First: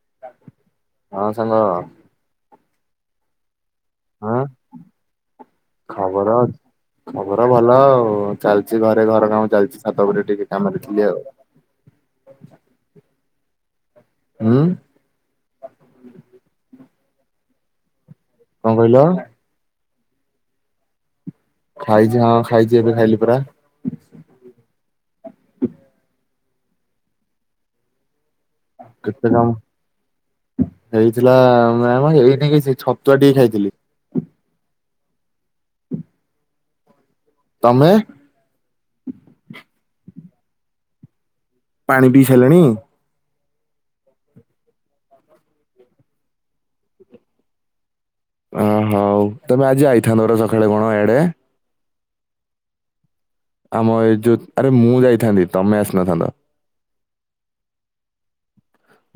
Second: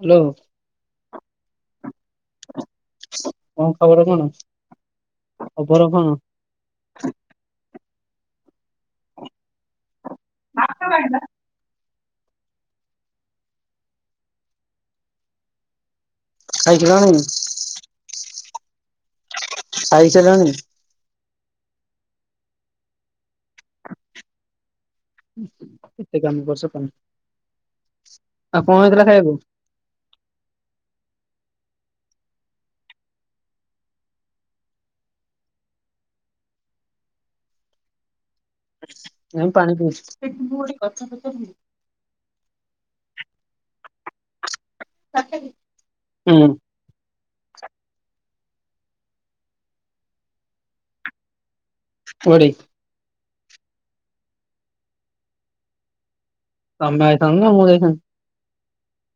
Hello ହଁ ସାଙ୍ଗ କଣ ଖବର କଣ? ହଁ ଖବର କଣ? ଖବର ଭଲ ଆଉ ଚାଲିଛି ଘରେ ଘର କାମ ଚାଲିଛି ଛାତ ଉପରେ ଟିକେ କାମରେ ଥିଲି ଆଉ। ହୁଁ ଖାଇ ସାରିଲଣି? କଣ କହିଲ? ସାଇ ସାରିଲଣି? ଖାଇଛି ହଁ ଖାଇଛି ଏବେ ଖାଇଲି ପରା। କେତେ କାମ କରିଛ କଣ? ଆଉ କଣ ହେଇଥିଲା କେତେ ଖାଇବାକୁ କାମ? ହେଇଥିଲା ଆମ ଏଇନ କିଛି ଛତୁଆ ଟିକେ ଖାଇଥିଲି। ତମେ? ଏ ପାଣି ପିଇଛି। ପାଣି ପିଇ ସାରିଲେଣି। ହୁଁ ଅ ହୋଉ ତମେ ଆଜି ଆଇଥାନ୍ତ ର ସକାଳେ କଣ ଏଆଡେ। କୁଆଡ଼େ? ଆମ ଏଇ ଯୋଉ ଆରେ ମୁଁ ଯାଇଥାନ୍ତି ତମେ ଆସିନଥାନ୍ତ। ତମେ ଆଇଥାନ୍ତ ନା ମୁଁ ଯାଇଥାନ୍ତି।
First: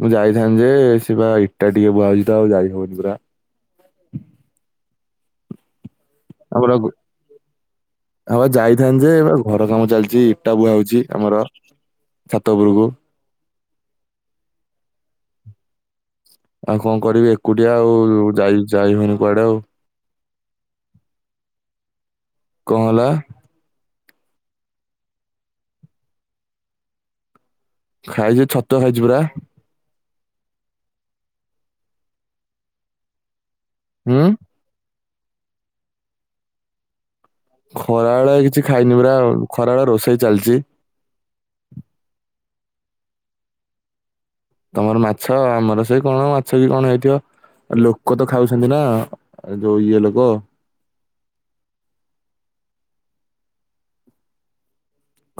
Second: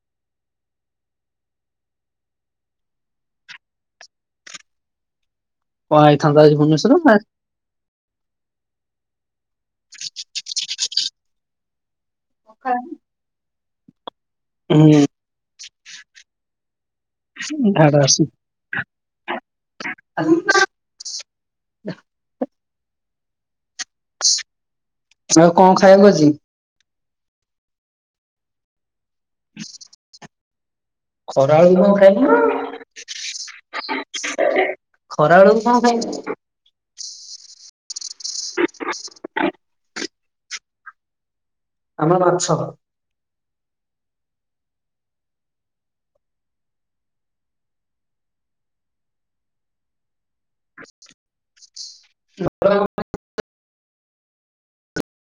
ମୁଁ ଯାଇଥାନ୍ତି ଯେ ସେ ବା ଇଟା ଟିକେ ବୁହାହଉଛି ତ ଆଉ ଯାଇ ହବନି ପୁରା। କଣ ଆଇଥାନ୍ତ ଆଜି ଆମର ଭୁବନେଶ୍ୱର ନା ହଁ ବା ଯାଇଥାନ୍ତ ଯେ ଏ ଘର କାମ ଚାଲିଛି ଇଟା ବୁହା ହଉଛି ଆମର ଛାତ ଉପୁରକୁ। ହୁଁ। ଆଉ କଣ କରିବି ଏକୁଟିଆ ଆଉ ଝାଡା ଆସୁଛି ଯାଇ ଯାଇ ହଉନି କୁଆଡେ ଆଉ। କଣ ହେଲା? ଆଉ କଣ ଖାଇଆକୁ ଆଜି? ଖାଇଛି ଛତୁଆ ଖାଇଛି ପରା। ଖରାବେଳୁକୁ କଣ [unintelligible] ଖରାବେଳକୁ ହୁଁ କଣ ଖାଇ ଖରାବେଳେ କିଛି ଖାଇନି ପରା ଖରାଏଳେ ରୋଷେଇ ଚାଲିଛି। ଆମର ମାଛ। ତମର ମାଛ ଆମର ସେଇ କଣ ମାଛ କି କଣ ହେଇଥିବ। ଲୋକ ତ ଖାଉଛନ୍ତି ନା ଯୋଉ ଇଏ ଲୋକ। [unintelligible]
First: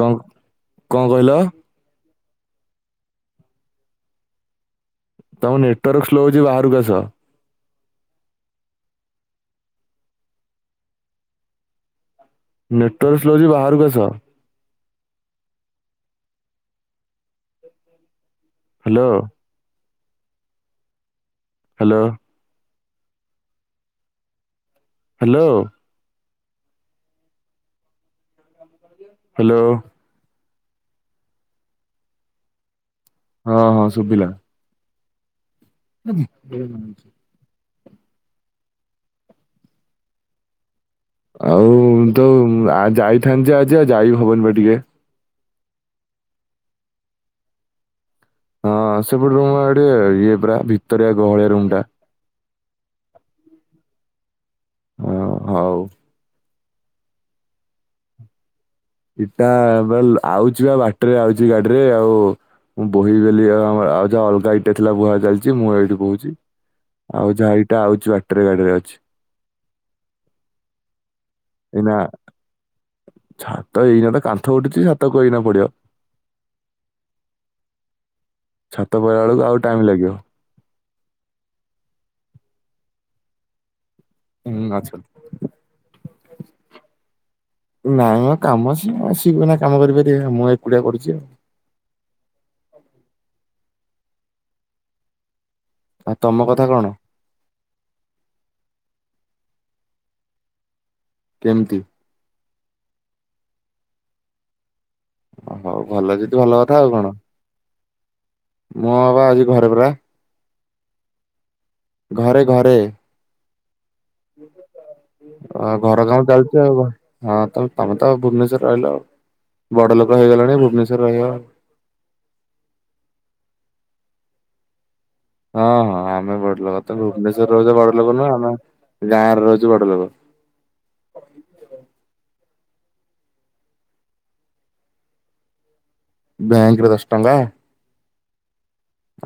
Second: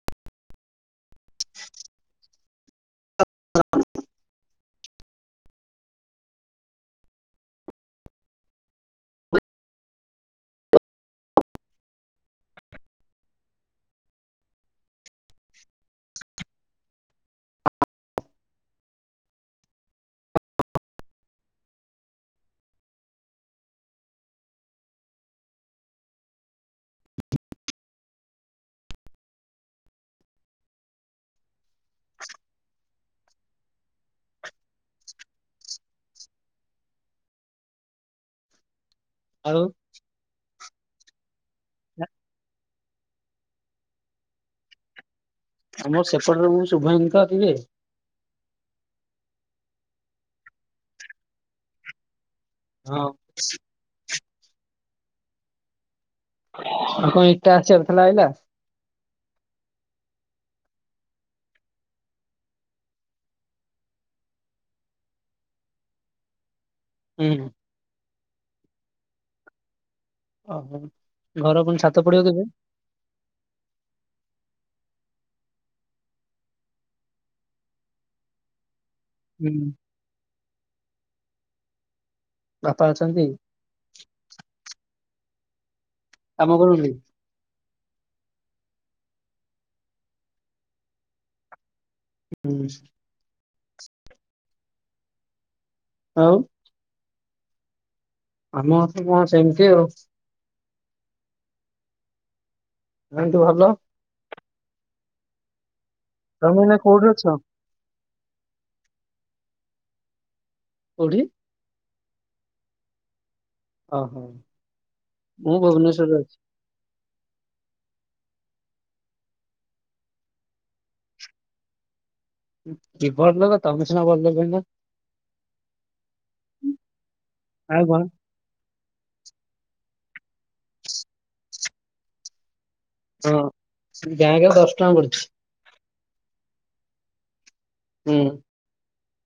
କଣ କଣ କହିଲ? [inaudible] ତମ ନେଟୱାର୍କ ସ୍ଲୋ ହଉଛି ବାହାରକୁ ଆସ। ନେଟୱାର୍କ ସ୍ଲୋ ଅଛି ବାହାରକୁ ଆସ। ହ୍ୟାଲୋ। ହ୍ୟାଲୋ। ହ୍ୟାଲୋ। ହ୍ୟାଲୋ। ହଁ ହଁ ଶୁବିଲା। [unintelligible] ଆଉ। ଆଉ ତ ଆ ଯାଇଥାନ୍ତି ଯେ ଆଜି ଆଉ ଯାଇହବନି ବା ଟିକେ। ଆମ ସେପଟରୁ [unintelligible] ହଁ ସେପଟେ ରୁମ୍ ପା ଟିକେ ଇଏ ପରା ଭିତରିଆ ଗହଳିଆ ରୁମ୍ ଟା। ହଁ। ହଁ ହଉ। ଆଉ କଣ ଇଟା ଆସିବାର ଥିଲା ଆଇଲା? ଇଟା ବାଲ୍ ଆଉଛି ବା ବାଟରେ ଆଉଛି ଗାଡିରେ ଆଉ ମୁଁ ବୋହିଦେଲି ଆ ଆଉ ଯାହା ଅଲଗା ଇଟା ଥିଲା ବୁହା ଚାଲିଛି ମୁଁ ଏଇଠୁ ବହୁଛି। ହୁଁ ଆଉ ଯାହା ଇଟା ଆଉଛି ବାଟରେ ଗାଡିରେ ଅଛି। ଓହୋ ଘର ପୁଣି ଏଇନା ଛାତ ପଡିବ କେବେ? ଛାତ ଏଇନା ତ କାନ୍ଥ ଉଠିଛି ଛାତ କୋଉ ଏଇନା ପଡିବ। ଛାତ ପଇଲା ବେଳକୁ ହୁଁ। ଆଉ ଟାଇମ୍ ଲାଗିବ। ବାପା ଅଛନ୍ତି? ହୁଁ ଅଛନ୍ତି। କାମ କରୁନି? ନାଇଁ ମ କାମ ସିଏ, ସିଏ ବି ଏଇନା କାମ କରିପାରିବେ ମୁଁ ଏକୁଟିଆ କରୁଛି ଆଉ। ହୁଁ। ଆଉ ତମ କଥା କଣ? ଆମ କଥା କଣ ସେମିତି ଆଉ। କେମିତି? ଏମିତି ଭଲ। ଓ ହଉ ଭଲ ଯଦି ଭଲ ତମେ ଏଇନା କଥା ଆଉ କୋଉଠି କଣ। ଅଛ? ମୁଁ ବା ଆଜି ଘରେ ପରା। କୋଉଠି? ଘରେ ଘରେ। ଓହୋ ମୁଁ ଆ ଘର ଭୁବନେଶ୍ୱରରେ କାମ ଅଛି ଚାଲିଛି ଆଉ ହଁ ତମ ତମେ ତ ଭୁବନେଶ୍ଵରରେ ରହିଲ ଆଉ ବଡ଼ଲୋକ ହେଇଗଲାଣି ଭୁବନେଶ୍ୱର ରହଗଲ କି ବଡଲୋକ ତମେ ସିନା ବଡ ଲୋକ ହେଇ। ହଁ ହଁ ଆମେ ବଡଲୋକ ତମେ ଭୁବନେଶ୍ଵରରେ ରହୁଛ ଆଉ କଣ ବଡଲୋକ ନୁହଁ ଆମେ ଗାଁରେ ରହୁଛୁ ବଡଲୋକ। ହଁ ବ୍ୟାଙ୍କ୍ ରେ ଦଶ ଟଙ୍କା ପଡିଛି। ବ୍ୟାଙ୍କରେ ଦସ ଟଙ୍କା। ହୁଁ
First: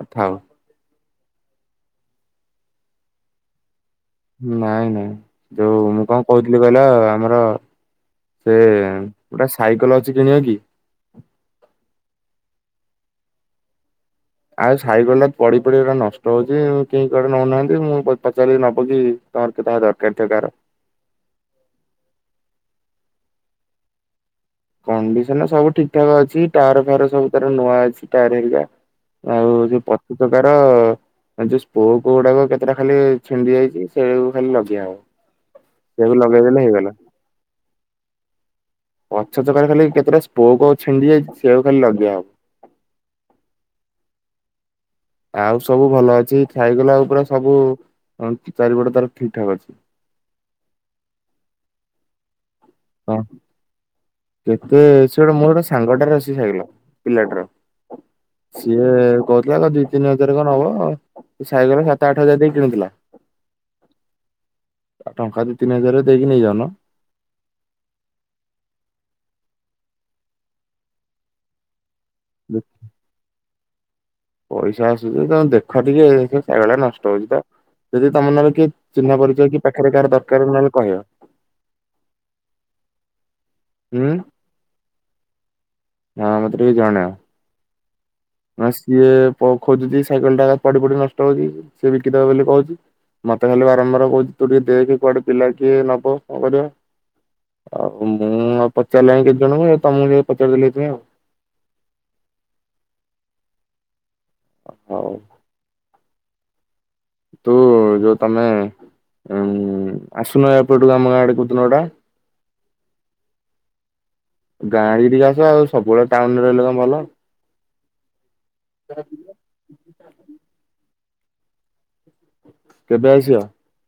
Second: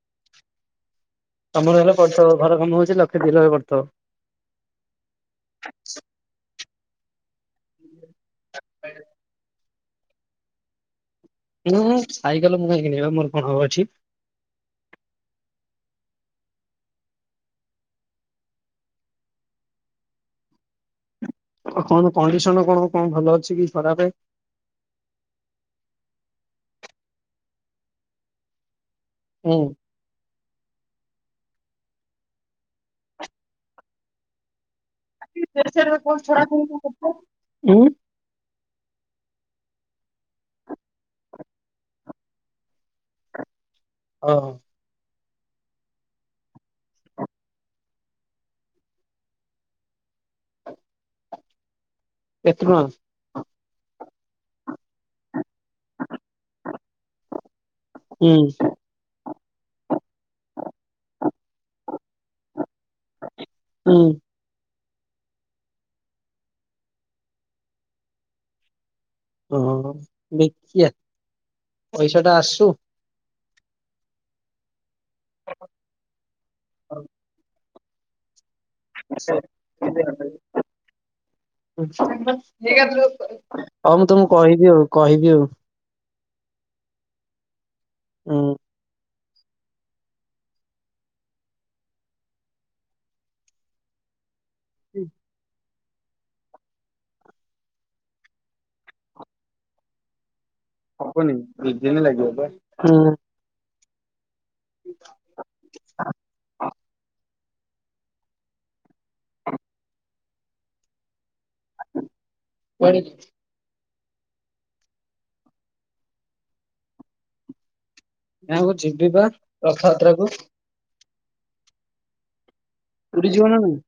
ଆଉ ଥାଉ। ତମର ହେଲେ ପଡିଥିବ ଘର କାମ ହଉଛି ଲକ୍ଷେ ଦି ଲକ୍ଷ ପଡ଼ିଥିବ। ନାଇଁ, ନାଇଁ ଯୋଉ ମୁଁ କଣ କହୁଥିଲି କହିଲ ଆମର ସେ ଗୋଟେ ସାଇକଲ ଅଛି କିଣିବା କି? ଉ ହୁଁ ସାଇକଲ ମୁଁ କାଇଁ କିଣିବି ବା ମୋର କଣ ହବ ଏଠି। ଆଉ ସାଇକଲଟା ପଡି ପଡି ନଷ୍ଟ ହଉଛି କେହି କଆଡେ ନଉନାହାନ୍ତି ମୁଁ ପଚାରିଲି ନବ କି? [unintelligible] ଦରକାର ଥିବ କାହାର। କଣ କଣ୍ଡିସନ କଣ କଣ ଭଲ ଅଛି କି ଖରାପେ। କଣ୍ଡିସନ ସବୁ ଠିକ ଠାକ ଅଛି ଟାୟାର ଫାୟାର ସବୁ ତାର ନୂଆ ଅଛି ଟାୟାର ହେରିକା। ଆଉ ହୁଁ। ଯୋଉ ପଛ ଚକାର ହେଇ ଯୋଉ ସ୍ପୋକ ଗୁଡାକ କେତେଟା ଖାଲି ଛିଣ୍ଡି ଯାଇଛି ସେଇଆ କୁ ଖାଲି ଲଗେଇଆ ହବ। ସେଇଆକୁ ଲଗେଇଦେଲେ ହେଇଗଲା। [unintelligible] ଉଁ। ପଛ ଚକା ରେ ଖାଲି କେତେଟା ସ୍ପୋକ ଛିଣ୍ଡି ଯାଇଚି ସେଆକୁ ଖାଲି ଲଗେଇଆ ହବ। ଅ ହ। ଆଉ ସବୁ ଭଲ ଅଛି ସାଇକଲ ଆଉ ପୁରା ସବୁ ଚାରିପଟେ ତାର ଠିକ ଠାକ୍ ଅଛି। ଏତେ ଟଙ୍କା। ହଁ। କେତେ ସେ ଗୋଟେ ମୋର ଗୋଟେ ସାଙ୍ଗ ଟାର ଅଛି ସାଇକଲ ପିଲାଟାର। ଉଁ ସିଏ କହୁଥିଲା ଦି ତିନି ହଜାର କଣ ନ ନବ ସେ ସାଇକଲ ସାତ ଆଠ ହଜାର ଦେଇକି କିଣୁଥିଲା। ହୁଁ। ଆଉ ଟଙ୍କା ଦୁଇ ତିନି ହଜାରରେ ଦେଇକି ନେଇଯାଉନ। ଓହୋ ଦେଖିଆ ପଇସା ଟା ଆସୁ। ପଇସା ଆସୁଛି ତମ ଦେଖ ଟିକେ ସାଇକଲ ଟା ହଉ ନଷ୍ଟ ହଉଛି ତ ଯଦି ତମ ନହେଲେ କିଏ ଚିହ୍ନା ପରିଚୟ କି ପାଖରେ କାହାର ଦରକାର ନହେଲେ କହିବ। ହଉ ମୁଁ ହୁଁ ତମକୁ କହିବି ଆଉ କହିବି ଆଉ। ହଁ ମତେ ଟିକେ ଜଣଇବ। ନ ହୁଁ। ହେଲେ ସିଏ ଖୋଜୁଛି ସାଇକେଲ ଟା ପଡି ପଡି ନଷ୍ଟ ହଉଛି ସିଏ ବିକିଦବେ ବୋଲି କହୁଛି। ମତେ ଖାଲି ବାରମ୍ବାର କହୁଚି ତୁ ଟିକେ ଦେଖ କଆଡେ ପିଲା କିଏ ନବ କଣ କରିବ। ଆଉ ମୁଁ ପଚାରିଲେଣି କେତେ ଜଣଙ୍କୁ ତମକୁ ଟିକେ ପଚାରି ଦେଲି ସେଥିପାଇଁ ଆଉ। ହବନୀ ଉଜନ ଲାଗିବ ବା ହୁଁ। ହଉ [unintelligible] ତୁ ଯୋଉ ତମେ ଉ ଆସୁନ ଏପଟ କୁ ଆମ ଗାଁ ଆଡକୁ। କନୋଡ଼ା। କୁଆଡେ ଗାଁ ଆଡି କି ଟିକେ ଆସ ଆଉ ସବୁବେଳେ ଟାଉନରେ ରହିଲେ କଣ ଭଲ। ନା ମୁଁ ଯିବିି ବା ରଥଯାତ୍ରା କୁ। କେବେ ପୁରୀ ଆସିବ? ଯିବ ନା ନାଇଁ।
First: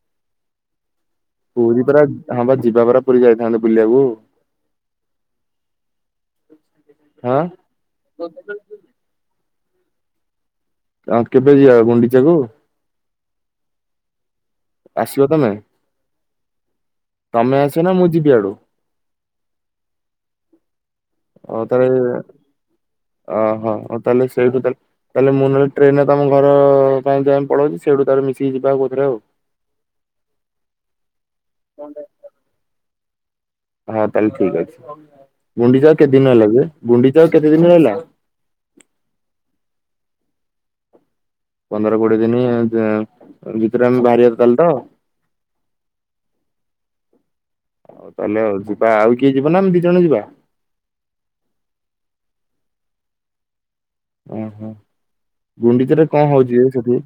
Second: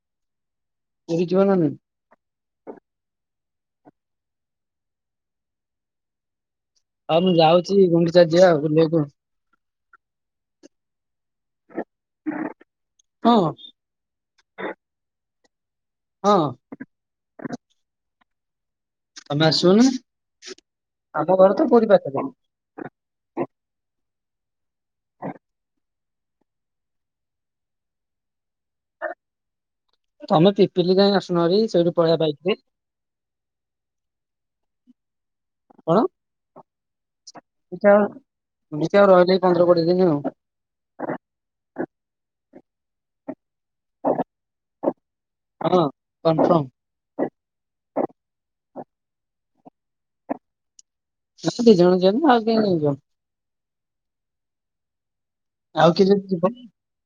ପୁରୀ ଯିବ ନା ନାଇଁ? ପୁରୀ ପରା ହଁ ବା ଯିବା ପରା ପୁରୀ ଯାଇଥାନ୍ତେ ବୁଲିବାକୁ। ହଉ ମୁଁ ହଁ। ଯାଉଛି ଗୁଣ୍ଡିଚା ଯିବା ଆଉ ବୁଲିବାକୁ। ଆଁ କେବେ ଯିବା, ଗୁଣ୍ଡିଚାକୁ? ହଁ। ଆସିବ ତମେ? ହଁ। ତମେ ଆସିବ ନା ମୁଁ ଯିବି ଆଡୁ? ତମେ ଆସିବ ନା? ହଉ ତାହେଲେ, ଅ ହୋଉ ତାହେଲେ, ସେଇଠୁ ତାଲେ ତାହଲେ ମୁଁ ନହେଲେ ଟ୍ରେନ୍ ତମ ଘର ପାଇଁ ଯା ପଳଉଚି, ସେଇଠୁ ତାରେ ମିଶିକି ଯିବା ଆଉ କଉଥିରେ ଆଉ? ତମେ ପିପିଲି ଯାଏଁ ଆସୁନ ହାରି, ସେଇଠୁ ପଳେଇଆ ବାଇକ୍ ରେ। ହଁ ତାହେଲେ ଠିକ୍ ଅଛି, ଗୁଣ୍ଡିଚା କଣ? ଆଉ କେତେ ଦିନି ରହିଲା ଯେ, ଗୁଣ୍ଡିଚା ଆଉ କେତେ ଦିନି ଗୁଣ୍ଡିଚା ରହିଲା? ଆଉ ଗୁଣ୍ଡିଚା ଆଉ ରହିଲା ଏଇ ପନ୍ଦର କୋଡିଏ ଦିନି ଆଉ। ପନ୍ଦର କୋଡିଏ ଦିନି, [unintelligible] ଭିତରେ ଆମେ ବାହାରିବା ତାହେଲେ ତ? ହଁ କନଫର୍ମ। ହଉ ତାହେଲେ ଆଉ ଯିବା, ଆଉ କିଏ ଯିବା ନା? ଆମେ ଦି ଜଣ ଯିବା। ଦିଇ ଜଣ ଯିଅନି, ଆଉ କେହି ନେଇଯିବ? ଓହୋ, ଆଉ କିଏ ଗୁଣ୍ଡିଚରେ ଯଦି କଣ ଯିବ ହଉଚି କି ସେଠି?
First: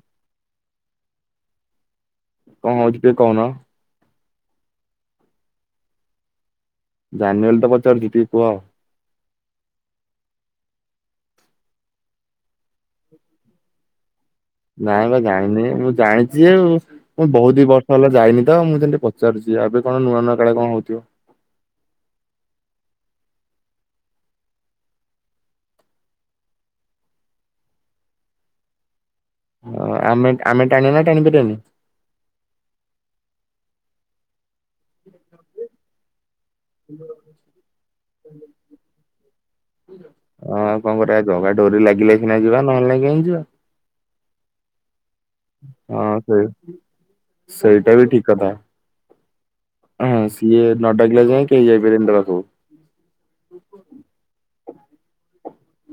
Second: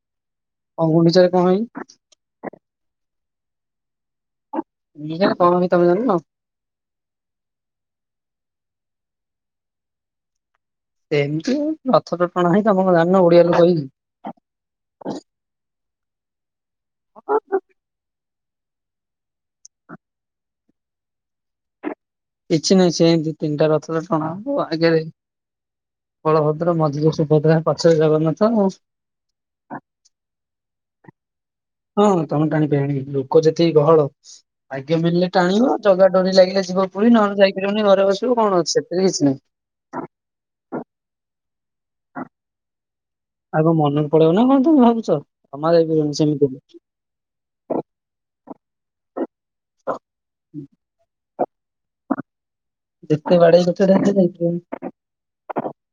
ଆଉ ଗୁଣ୍ଡିଚାରେ କଣ ହେଇ କଣ ହଉଚି ଟିକେ କହୁନ? ମୁଁ ଯାହା କହୁଚି ତମେ ଜାଣିନ? ଜାଣିନି ବୋଲି ତ ପଚାରୁଚି, ଟିକେ କୁହ? ସେମିତି ରଥ ତ ଟଣା ହୁଏ, ତମେ କଣ ଜାଣିନ ଓଡିଆ ଲୋକ ହେଇକି। ନାଇଁ ବା ଜାଣିନି, ମୁଁ ଜାଣିଛି ଆଉ, ମୁଁ ବହୁତ ଦି ବର୍ଷ ହେଲା ଯାଇନି ତ, ମୁଁ ସେମତି ପ ପଚାରୁଚି, ଆ ଏବେ କଣ ନୂଆ ନୂଆ କାଳେ କଣ ହଉଥିବ? କିଛି ନାହିଁ ସେମିତି, ତିନିଟା ରଥଟା ଟଣା ହବ ଆଉ ଆଗରେ? ବଳଭଦ୍ର, ମଝିରେ ସୁଭଦ୍ରା, ପଛରେ ଜଗନ୍ନାଥ ଆଉ। ଓ ଆମେ ଆମେ ଟାଣିବା, ନା ଟାଣିପାରିବାନି। ହଁ ତମେ ଟାଣିପାରବ ହେଣିକି, ଲୋକ ଯେତିକି ଗହଳ [inaudible] ଆଜ୍ଞା ମିଳିଲେ ଟାଣିବ, ଜଗା ଡୋରି ଲାଗିଲେ ଯିବ ପୁରି, ନହେଲେ ଯାଇପାରିବନି, ଘରେ ବସିବ, କଣ ଅଛି, ସେଥିରେ କିଛି ନାହିଁ। ହଁ ଆଉ କଣ କରିବା, ଜଗା ଡୋରି ଲାଗିଲେ ସିନା ଯିବା, ନହେଲେ ନାଇଁ କାହିଁ ଯିବା? ଆଉ କଣ ମନକୁ ପଳେଇବ ନା କଣ ତମେ ଭାବୁଚ? ହଁ ସେଇ, ସେଇଟା ବି ଠିକ୍ କଥା। ହଁ ସିଏ ନଡାକିଲା ଯାଏଁ, କେହି ଯାଇ ପାରିବେନି ତାପାଖକୁ। ଯେତେ ବାଡ଼େଇ କଚାଡି ହେଲେ ଯାଇପାରିବନି।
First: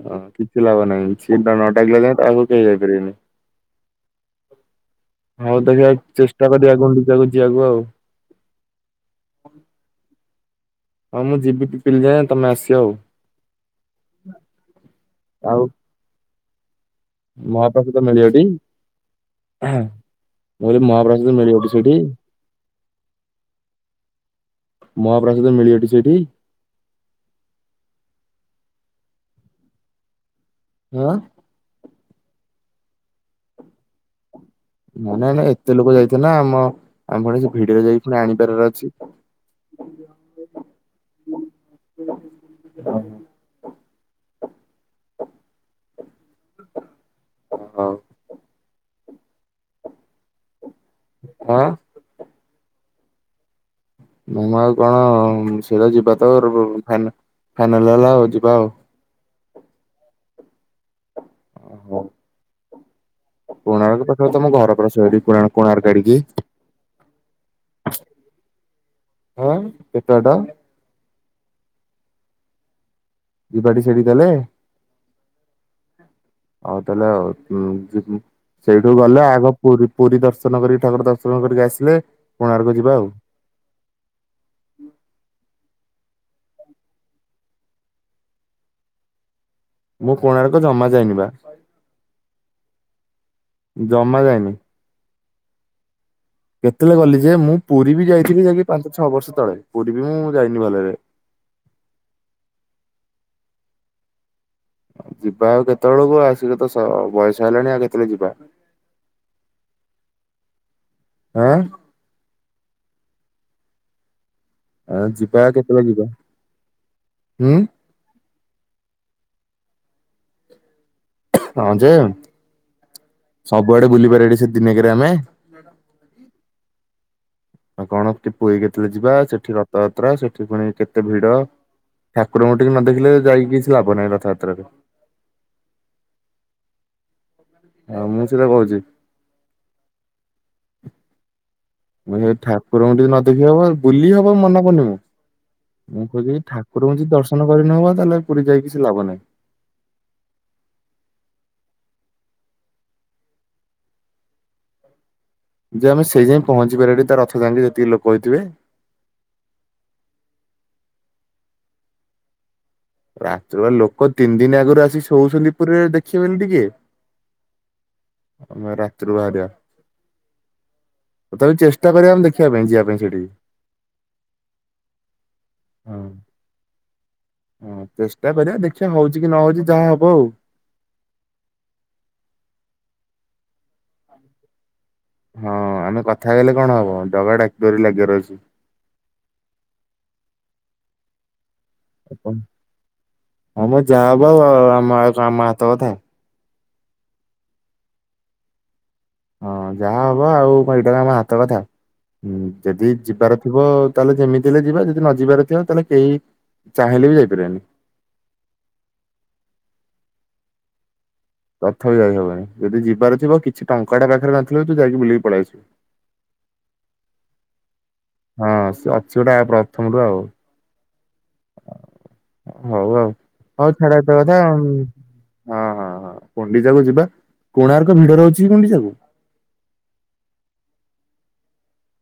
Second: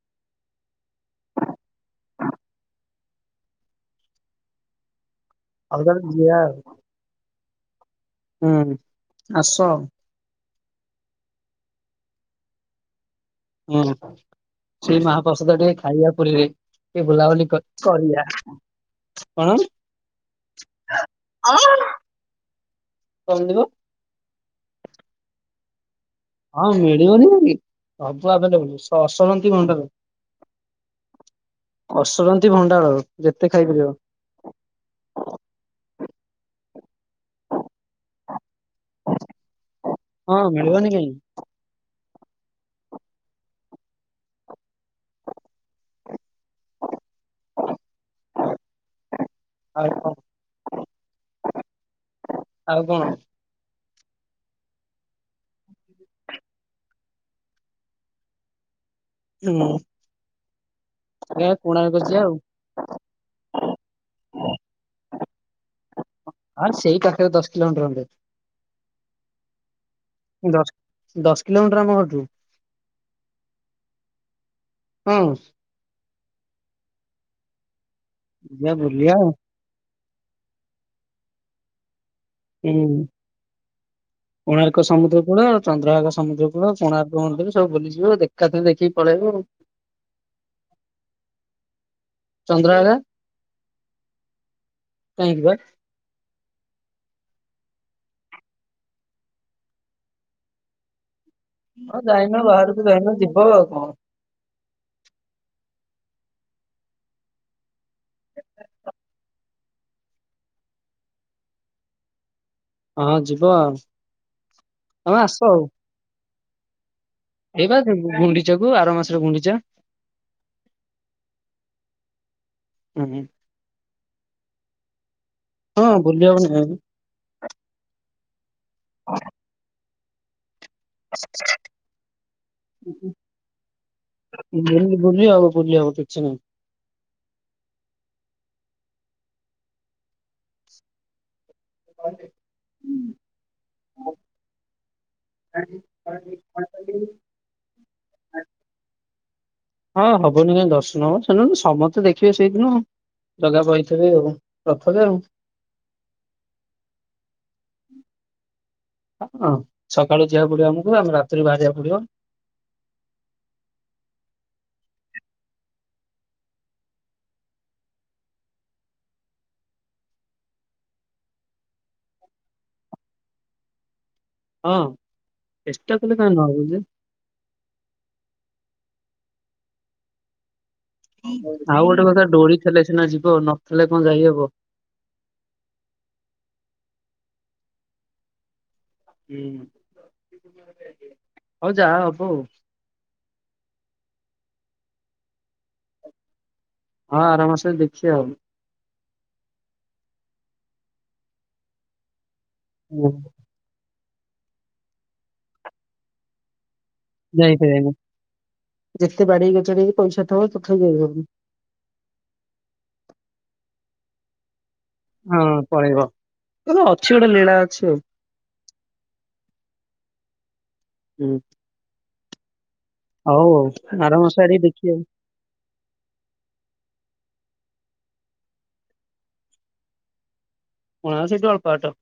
ହଁ କିଛି ଲାଭ ନାହିଁ, ସିଏ ନ ଡାକିଲା ଯାଏଁ, ତା ପାଖକୁ କେହି ଯାଇପାରିବେନି। ହଉ ଅଲଗା ଦେଖିବା ଯିବା ଚେଷ୍ଟା ଆଉ। କରିବା ଗୁଣ୍ଡିଚାକୁ ଯିବାକୁ ଆଉ। ହୁଁ, ଆସ। ହଁ ମୁଁ ଯିବି ପିପିଲି ଯାଏ, ତମେ ଆସିବ ଆଉ। ହୁଁ, ସେଇ ମହାପ୍ରସାଦ ଆଉ ଟିକେ ଖାଇବା ପୁରୀରେ। ଏ ବୁଲାବୁଲି କ ମହାପ୍ରସାଦ ମିଳିବ କରିଆ, ଟି? କଣ? ମୁଁ କହିଲି ମହାପ୍ରସାଦ ମିଳିବ ଟି ସେଇଠି? କଣ [unintelligible] ମହାପ୍ରସାଦ ମିଳିଅଟି ସେଇଠି? ହଁ ମିଳିବନି କାହିଁକି, ସବୁ ଆଭେଲେବୁଲ୍, ସେ ଅସରନ୍ତି ଭଣ୍ଡାର। ଆଁ ଅସରନ୍ତୀ ଭଣ୍ଡାର ଯେତେ ଖାଇପାରିବ ନାଇଁ ନାଇଁ ନାଇଁ ଏତେ ଲୋକ ଯାଇଥିବେ ନା ଆମ ଆମେ ପଣି ସେ ଭିଡିରେ ଯାଇକି ପୁଣି ଆଣିିବାରାର ଅଛି। ହଁ ମିଳିବନି କାଇହିଁ ହଉ ହଉ ହଉ ହଁ। ହଁ। ଆଉ କଣ ନା ମୁଁ ଆଉ କଣ ସେଟା ଯିବା ତ ଫାଇନାଲ ହେଲା ଆଉ ଯିବା ଆଉ ନୂଆ ଆଜ୍ଞା କୋଣାର୍କ ହଉ ଯିବା ଆଉ କୋଣାର୍କ ପାଖରେ ତମ ଘର ପରା ସେଇଠି କୋଣାର୍କାଆଡିକି ଆଁ ସେଇ ପାଖରେ ଦଶ କିଲେ ମିଟର ଖଡେ ହଁ ଏତେ ବାଟ ଦଶ ଦଶ କିଲୋମିଟର ଆମ ଘରରୁ ଯିବାଟି ସେଠି ଦେଲେ ହଁ ଆଉ ତାହେଲେ ଆଉ ଯିବା ସେଇଠୁ ବୁଲିବା ଗଲେ ଆଉ ଆଗ ପୁର ପୁରୀ ଦର୍ଶନ କରି ଠାକୁର ଦର୍ଶନ କରିକି ଆସିଲେ। କୋଣାର୍କ ହୁଁ। ଯିବା [inaudible] କୋଣାର୍କ ସମୁଦ୍ର କୂଳ ଚନ୍ଦ୍ରଭାଗ ସମୁଦ୍ର କୂଳ କୋଣାର୍କ ମନ୍ଦିର ସବୁ ବୁଲିଯିବ ଦେଖ ଏକା ଥରେ ଦେଖିକି ପଳେଇବୁ ଆଉ ମୁଁ କୋଣାର୍କ ଜମା ଯାଇନି ବା ଚନ୍ଦ୍ରଭାଗା ଜମା ଯାଏନି। କାହିଁକି ବା କେତେବେଳେ ଗଲି ଯେ ମୁଁ ପୁରୀ ବି ଯାଇଥିଲି ଯାଇକି ପାଞ୍ଚ ଛଅ ବର୍ଷ ତଳେ ପୁରୀ ବି ମୁଁ ଯାଇନି ଭଲରେ ହଁ ଯାଇନ ବାହାରକୁ ଯାଇନ ଯିବ ଆଉ କଣ। ଯିବା ଆଉ କେତେବେଳକୁ ଆସିକତ ବୟସ ହେଲାଣି ଆଉ କେତେବେଳେ ଯିବା। ହଁ। ହଁ ଯିବ ଆଉ। ଆ ତମେ ଆସ ଯିବା ଆଉ କେତେବେଳେ ଯିବା। ହୁଁ ଏଇ ବା ଗୁଣ୍ଡିଚା କୁ ଆର ମାସରେ ଗୁଣ୍ଡିଚା ହଁ ଯେ ହୁଁ ହୁଁ। ସବୁଆଡେ ବୁଲି ପାରିବାଟି ସେ ଦିନ କରେ ଆମେ ହଁ ଭୁଲି ହବନି କହାକୁ। ଆଉ କଣ କି ପୁରୀ କେତେଳେ ଯିବା ସେଠି ରଥଯାତ୍ରା ସେଠି ପୁଣି କେତେ ଭିଡ ଠାକୁରଙ୍କୁ ଟିକେ ନ ଦେଖିଲେ ଯାଇକି କିଛି ଲାଭ ନାହିଁ ରଥଯାତ୍ରାରେ ବୁଲି ବୁଲି ହବ ବୁଲି ହବ କିଛି ନାହଁ। ହଁ ମୁଁ ସେଟା କହୁଛି ମୁଁ ନାହିଁ। ସେଇ ଠାକୁରଙ୍କୁ ଟିକେ ନ ଦେଖି ହବ ବୁଲି ହବ ମନା କରୁନି ମୁଁ ହଁ ମୁଁ କହୁଛିି କି ଠାକୁରଙ୍କୁ ଯଦି ଦର୍ଶନ କରିନହବ ତାହେଲେ ପୁରୀ ଯାଇକ କିଛି ଲାଭ ନାହିଁ। ହଁ ହବନି କାଇଁ ଦର୍ଶନ ହବ ସେଣୁ ସମସ୍ତେ ଦେଖିବେ ସେଇଦିନ ଆଉ ଜଗା ବହିଥିବେ ଆଉ ରଥରେ ଆଉ ଯେ ଆମେ ସେଇ ଯାଇଁ ପହଞ୍ଚି ପାରିବା ଟି ତାର ରଥ ଯାଇକି ଯେତିକି ଲୋକ ହେଇଥିବେ। ହଁ ହଁ ସକାଳୁ ଯିବାକୁ ପଡିବ ଆମକୁ ଆମେ ରାତିରୁ ବାହାରିବାକୁ ପଡିବ ରାତି ଲୋକ ତିନି ଦିନ ଆଗରୁ ଆସି ଶୋଉଛନ୍ତି ପୁରୀ ଦେଖିବନି ଟିକେ। ଆମେ ରାତିରୁ ବାହାରିବା। ତଥାପି ଚେଷ୍ଟା କରିବା ଆମେ ଦେଖିବା ପାଇଁ ଯିବା ପାଇଁ ସେଠି। ହଁ ହଁ ଚେଷ୍ଟା କଲେ କା ନବୁ ଯେ। ହଁ ଚେଷ୍ଟା କରିବା ଦେଖିବା ହଉଛି କି ନ ହଉଛି ଯାହା ହବ ଆଉ। ଆଉ ଗୋଟେ କଥା ଡୋରି ଥିଲେ ସିନା ଯିବ ନଥିଲେ କଣ ଯାଇହବ? ହଁ ଆମେ କଥା କହିଲେ କଣ ହବ ଜଗା ଡାକରି ଡୋରି ଲାଗିବାର ଅଛି। ହୁଁ ହଉ ଯାହା ହବ ଆଉ ହମ ଯାହା ହବ ଆମ କାମ ଆମ ହାତ କଥାଏ ହଁ ଆରାମାସରେ ଦେଖିବା ଆଉ ହଁ ଯାହା ହବ ଆଉ [unintelligible] ଏଇଟା ଆମ ହାତ କଥା ଯଦି ଆଉ। ଯିବାର ଥିବ ତାହେଲେ ଯେମିତି ହେଲେ ଯିବା ଯଦି ନ ଯିବାରେ ଥିବ ତାହେଲେ କେହି ଚାହିଁଲେ ବି ଯାଇପାରିବାନି। ଯାଇପାରିବେନି ଯେତେ ବାଡି କଚଡି ପଇସା ଥବ ତଥାପି ଯାଇ ହବନି ତଥାପି ଯାଇ ହବନି ଯଦି ଯିବାର ଥିବ କିଛି ଟଙ୍କାଟା ପାଖରେ ନଥିଲେ ତୁ ଯାଇକି ବୁଲିକି ହଁ ପଳେଇ ଆସୁ ପଳେଇବ। [unintelligible] ଅଛି ଗୋଟେ ଲୀଳା ଅଛି ଆଉ ହଁ ସେ ଅଛି ଗୋଟେ ପ୍ରଥମରୁ ଆଉ ହୁଁ ହଉ ଆଉ ହଉ ଛାଡ ଆଉ ଏଇତ ଆର କଥା ମାସ ହଁ ଆଡିକି ଦେଖିବା ହଁ ହଁ କୁଣ୍ଡିଚାକୁ ଯିବା କୋଣାର୍କ ଭିଡ ର ଅଛି ଗୁଣ୍ଡିଚାକୁ ହଣ [unintelligible] ସେଇ ଅଳପାଟ